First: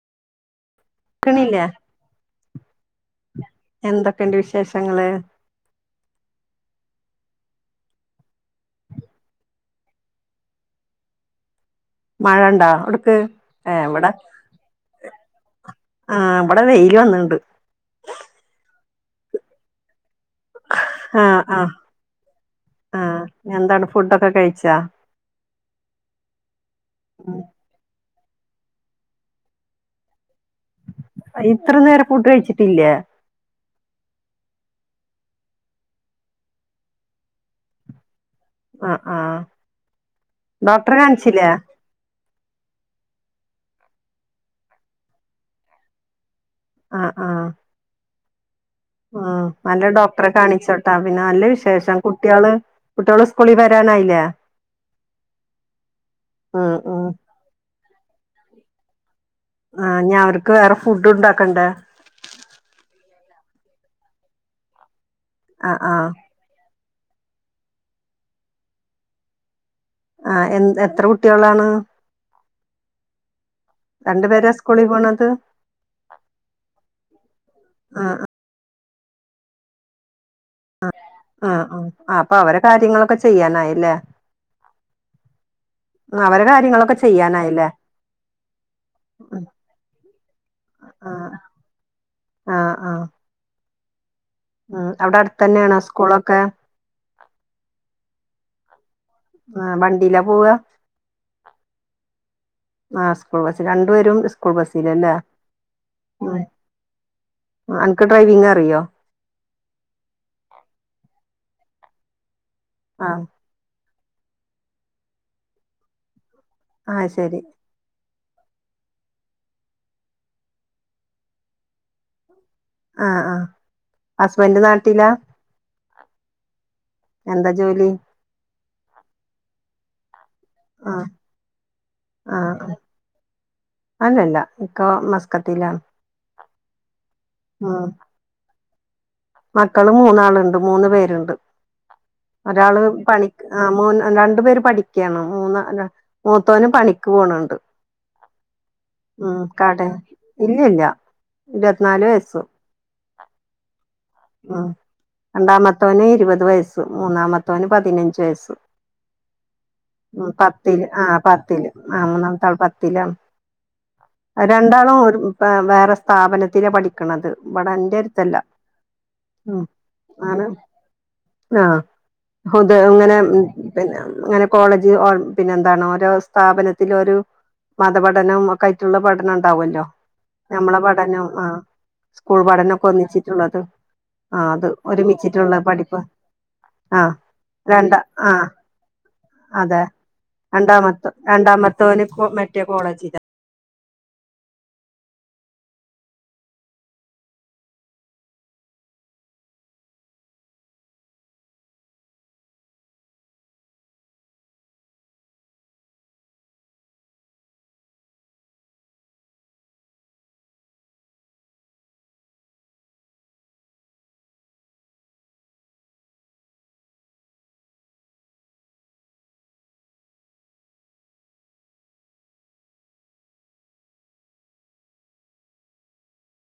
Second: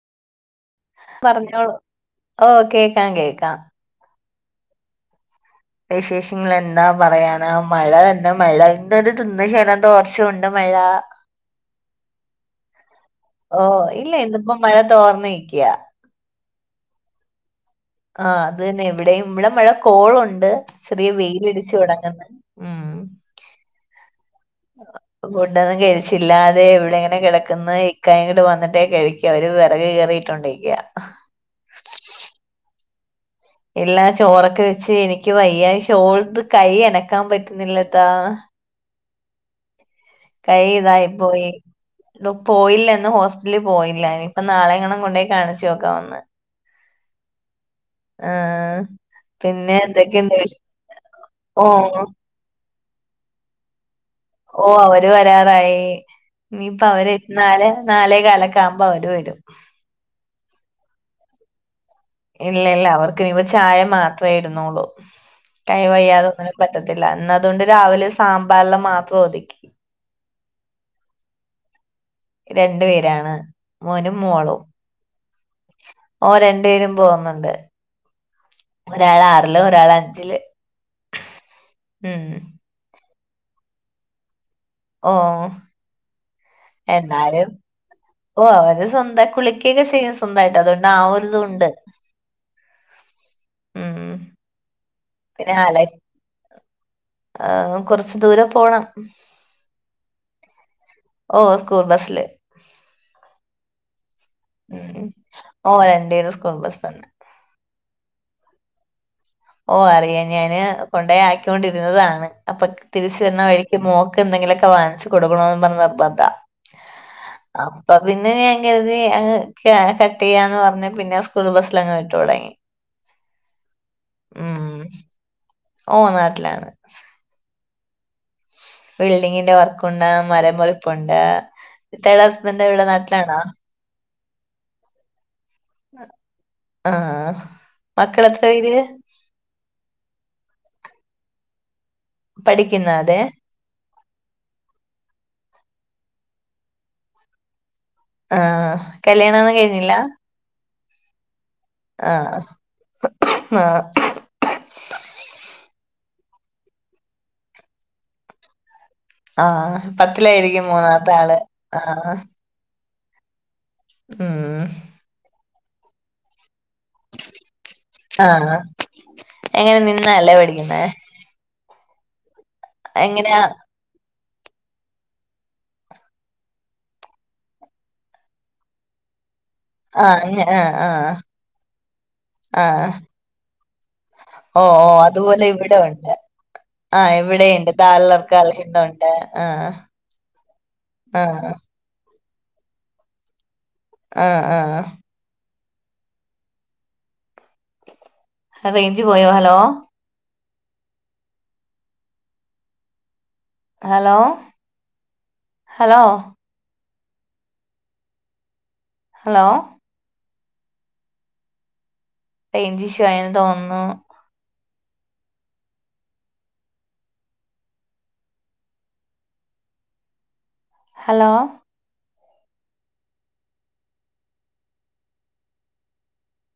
ക്ക്ണില്ലേ പറഞ്ഞോളൂ ഓഹ് കേക്കാം കേക്കാം എന്തൊക്കെണ്ട് വിശേഷങ്ങള് വിശേഷ്ങ്ങ്ളെന്താ പറയാനാ മഴ തന്നെ മഴ ഇന്തത് തിന്ന് [unintelligible] തോർ ച്ചുണ്ട് മഴാ മഴണ്ടാ അവ്ട്ക്ക് ഏഹ് വെടെ പ്പം മഴ തോർന്ന് നിക്ക്യാ ആഹ് ബ്ടെ വെയ്ല് വന്ന്ണ്ട് ആഹ് അത് തന്നെ ഇവിടേയും ഇവിടെ മഴ കോളുണ്ട് ചെറിയ ആ ആ വെയ്ലടിച്ച് താെടങ്ങ്ന്ന് ഉം ആ എന്താണ് ഫുഡൊക്കെ കഴിച്ചാ ഫുഡൊന്നും കെഴിച്ചില്ലാതെ ഇവ്ടെ ഇങ്ങെനെ ഉം കെടക്ക്ന്ന് ക്കായും കൂടി വന്നിട്ടേ കഴിക്ക്യു അവെര് വെറെക് കീറിയിട്ടാേണ്ടിരിക്ക്യാ ആഹ് ഇത്രനേരം ഫുഡ്ഡ് കഴിച്ചിട്ടില്ലേ ഇല്ലാ ചോറൊക്കെ വെച്ച് എനിക്ക്യ് വയ്യായ് ശോൾഡ്റ് കയ്യനക്കാം പറ്റ്ന്നില്ലത്താ ആഹ് ആഹ് ഡോക്ടറെ കാൺച്ചില്ലേ ഡാെ പോയില്ല ഇന്ന് ഹോസ്പിറ്റ്ൽ പോയില്ല ഇനി ഇപ്പം നാളെയെങ്ങണം കൊണ്ടാേയ് കാണിച്ച് നോക്കാെണൊന്ന് ആഹ് ആഹ് ആഹ് ആഹ് പിന്നെ നല്ല ഡോക്ടറെ എന്തൊക്കെയുണ്ട് വിശ് കാണിച്ചോട്ടാ പിന്നെ നല്ല ഓ വിശേഷം കുട്ട്യാള് കുട്ട്യോള് സ്കൂളി വരാനായ്ല്ലേ ഓഹ് അവര് വരാറായി ഉം ഉം നിപ്പവെര് നാല് നാലേ കാലാെക്കെ ആവ്‌മ്പം അവെര് വരും ആഹ് ഞ്ഞ് അവർക്ക് വേറെ ഫുഡ്ഡുംണ്ടാക്കണ്ടേ ഇല്ല ഇല്ല അവർക്ക്നിയിപ്പ ചായ മാത്രേ ഇട്ന്നാേള്ളൂ ആ കൈ ആ വയ്യാതെങ്ങെനെ പറ്റത്തില്ല ഇന്നതുകൊണ്ട് രാവിലെ സാമ്പാർല് മാത്രം ഒത്ക്കി ആഹ് എന്ത് എത്ര കുട്ടികളാണ് രണ്ട് പേരാണ് മോനും രണ്ടു പേരാ മോളും സ്കൂളി പോണത് ഓഹ് രണ്ട്പേരും പോവുന്നുണ്ട് ഒരാള് ആറില് ഒരാള് അഞ്ചില് അഹ് ആഹ് ആഹ് ആഹ് ഉം അപ്പൊ അവരെ കാര്യങ്ങളൊക്കെ ചെയ്യാനായി അല്ലേ ഓഹ് അവരെ കാര്യങ്ങളൊക്കെ ചെയ്യാനായി ല്ലേ ഓഹ് അവര് സ്വന്തം കുളിക്കേ ഒക്കെ ചെയ്യും സ്വന്തായിട്ട് അതുകൊണ്ട് ആ ഒര് ആഹ് ഇതും ഉണ്ട് ആഹ് ആഹ് ഉം ആഹ് അവിടെ അടുത്ത് പിന്നെ തന്നെ ആണോ അല സ്കൂള് ഒക്കെ ആഹ് കുറച്ച് ദൂരം പോണം. ആഹ് വണ്ടിയിലാ പോവ ഓ സ്കൂൾ ബസ്സില്. ആഹ് സ്കൂൾ ബസ് രണ്ടുപേരും സ് ഉം ഉം ഓഹ് രണ്ട് പേരും സ്കൂൾ ബസ് തന്നെ. ആഹ് അൻക്ക് ഡ്രൈവിംഗ് അറിയോ ഓഹ് അറിയ ഞാന് കൊണ്ട് പോയി ആക്കിക്കൊണ്ടിരുന്നതാണ് അപ്പൊ തിരിച്ചു ആഹ് വരുന്ന വഴി ഈ മോക്ക് എന്തെങ്കിലും ഒക്കെ വാങ്ങിച്ച് കൊടുക്കണോം എന്നും പറഞ്ഞു നിർബന്ധാ ആഹ് ശരി. അപ്പൊ പിന്നെ ഞാൻ കരുതി അങ്ങ് കട്ട് ചെയ്യാന്ന് പറഞ്ഞ പിന്നെ സ്കൂൾ ബസ്സില് അങ്ങ് കേറി തുടങ്ങി. ആഹ് ആഹ് ഹസ്ബന്റ് നാട്ടിലാ ഓഹ് നാട്ടിലാണ്. എന്താ ജോലി ബിൽഡിങ്ങിന്റെ വർക്കുണ്ട് മരം ആഹ് മുറിപ്പുണ്ട്. ഇത്തേടെ ഹസ്ബൻഡ് എവിടെ നാട്ടിലാണോ അല്ല അല്ല ഇക്കാ മസ്കത്തിലാണ്. ആഹ് ഉം മക്കൾ എത്ര പേര് മക്കള് മൂന്ന് ആളുണ്ട് മൂന്ന് പേരുണ്ട് ഒരാള് പഠിക്കുന്ന അതെ പണി ആഹ് മൂ രണ്ടു പേര് പഠിക്ക്യാണ് മൂന്ന മൂത്തവനും പണിക്ക് പോണ്‌ണ്ട്. ആഹ് ഉം കല്യാണൊന്നും കടേ കഴിഞ്ഞില്ല ഇല്ല ഇല്ല ഇരുപത്തിനാല് വയസു ആഹ് ആഹ് ഉം രണ്ടാമത്തോന് ഇരുപത് വയസ്സ് മൂന്നാമത്തവന് പതിനഞ്ച് വയസ്സ് ആഹ് ഉം പത്തിലായിരിക്കും പത്തില് മൂന്നാമത്തെ ആഹ് ആള് പത്തില് ആഹ് മൂന്നാമത്തെ ആൾ പ ത്തിലാണ് അത് ഉം രണ്ടാളും ഒരു പാ വേറെ സ്ഥാപനത്തില പഠി ക്ക്ണത് ഇവടെ എന്റെ എടുത്ത് അല്ല ആഹ് എങ്ങനെ നിന്നാ അല്ലേ പഠിക്കുന്നേ ആഹ് [unintelligible] ഇങ്ങനെ എങ്ങനെയാ പിന്നെ അങ്ങനെ കോളേജില് ഓരോ പിന്നെ എന്താണ് ഓരോ സ്ഥാപനത്തില് ഒരു മതപഠനം ഒക്കെ ആയിട്ടുള്ള പഠനം ണ്ടാവല്ലോ ആഹ് അങ്ങ ആഹ് ഞമ്മളെ ആഹ് പഠനം ആഹ് സ്കൂൾ പഠനം ഒക്കെ ഒന്നിച്ചിട്ടുള്ളത്. ആഹ് അത് ഓഹ് ഓഹ് അതുപോലെ ഒരുമിച്ചിട്ടുള്ള ഇവിടെ പഠിപ്പ് ഉണ്ട് ആഹ് ഇവിടെ ഇണ്ട് രണ്ട [unintelligible] ആഹ് രണ്ടാമത്തവൻ ആഹ് രണ്ടാമത്തവന് കോ മറ്റേ കോളേജിലാ ആഹ് ആഹ് ആഹ് അത് റെയ്ഞ്ച് പോയോ hello. Hello hello hello. Range issue ആയെന്ന് തോന്നുന്നു. ഹലോ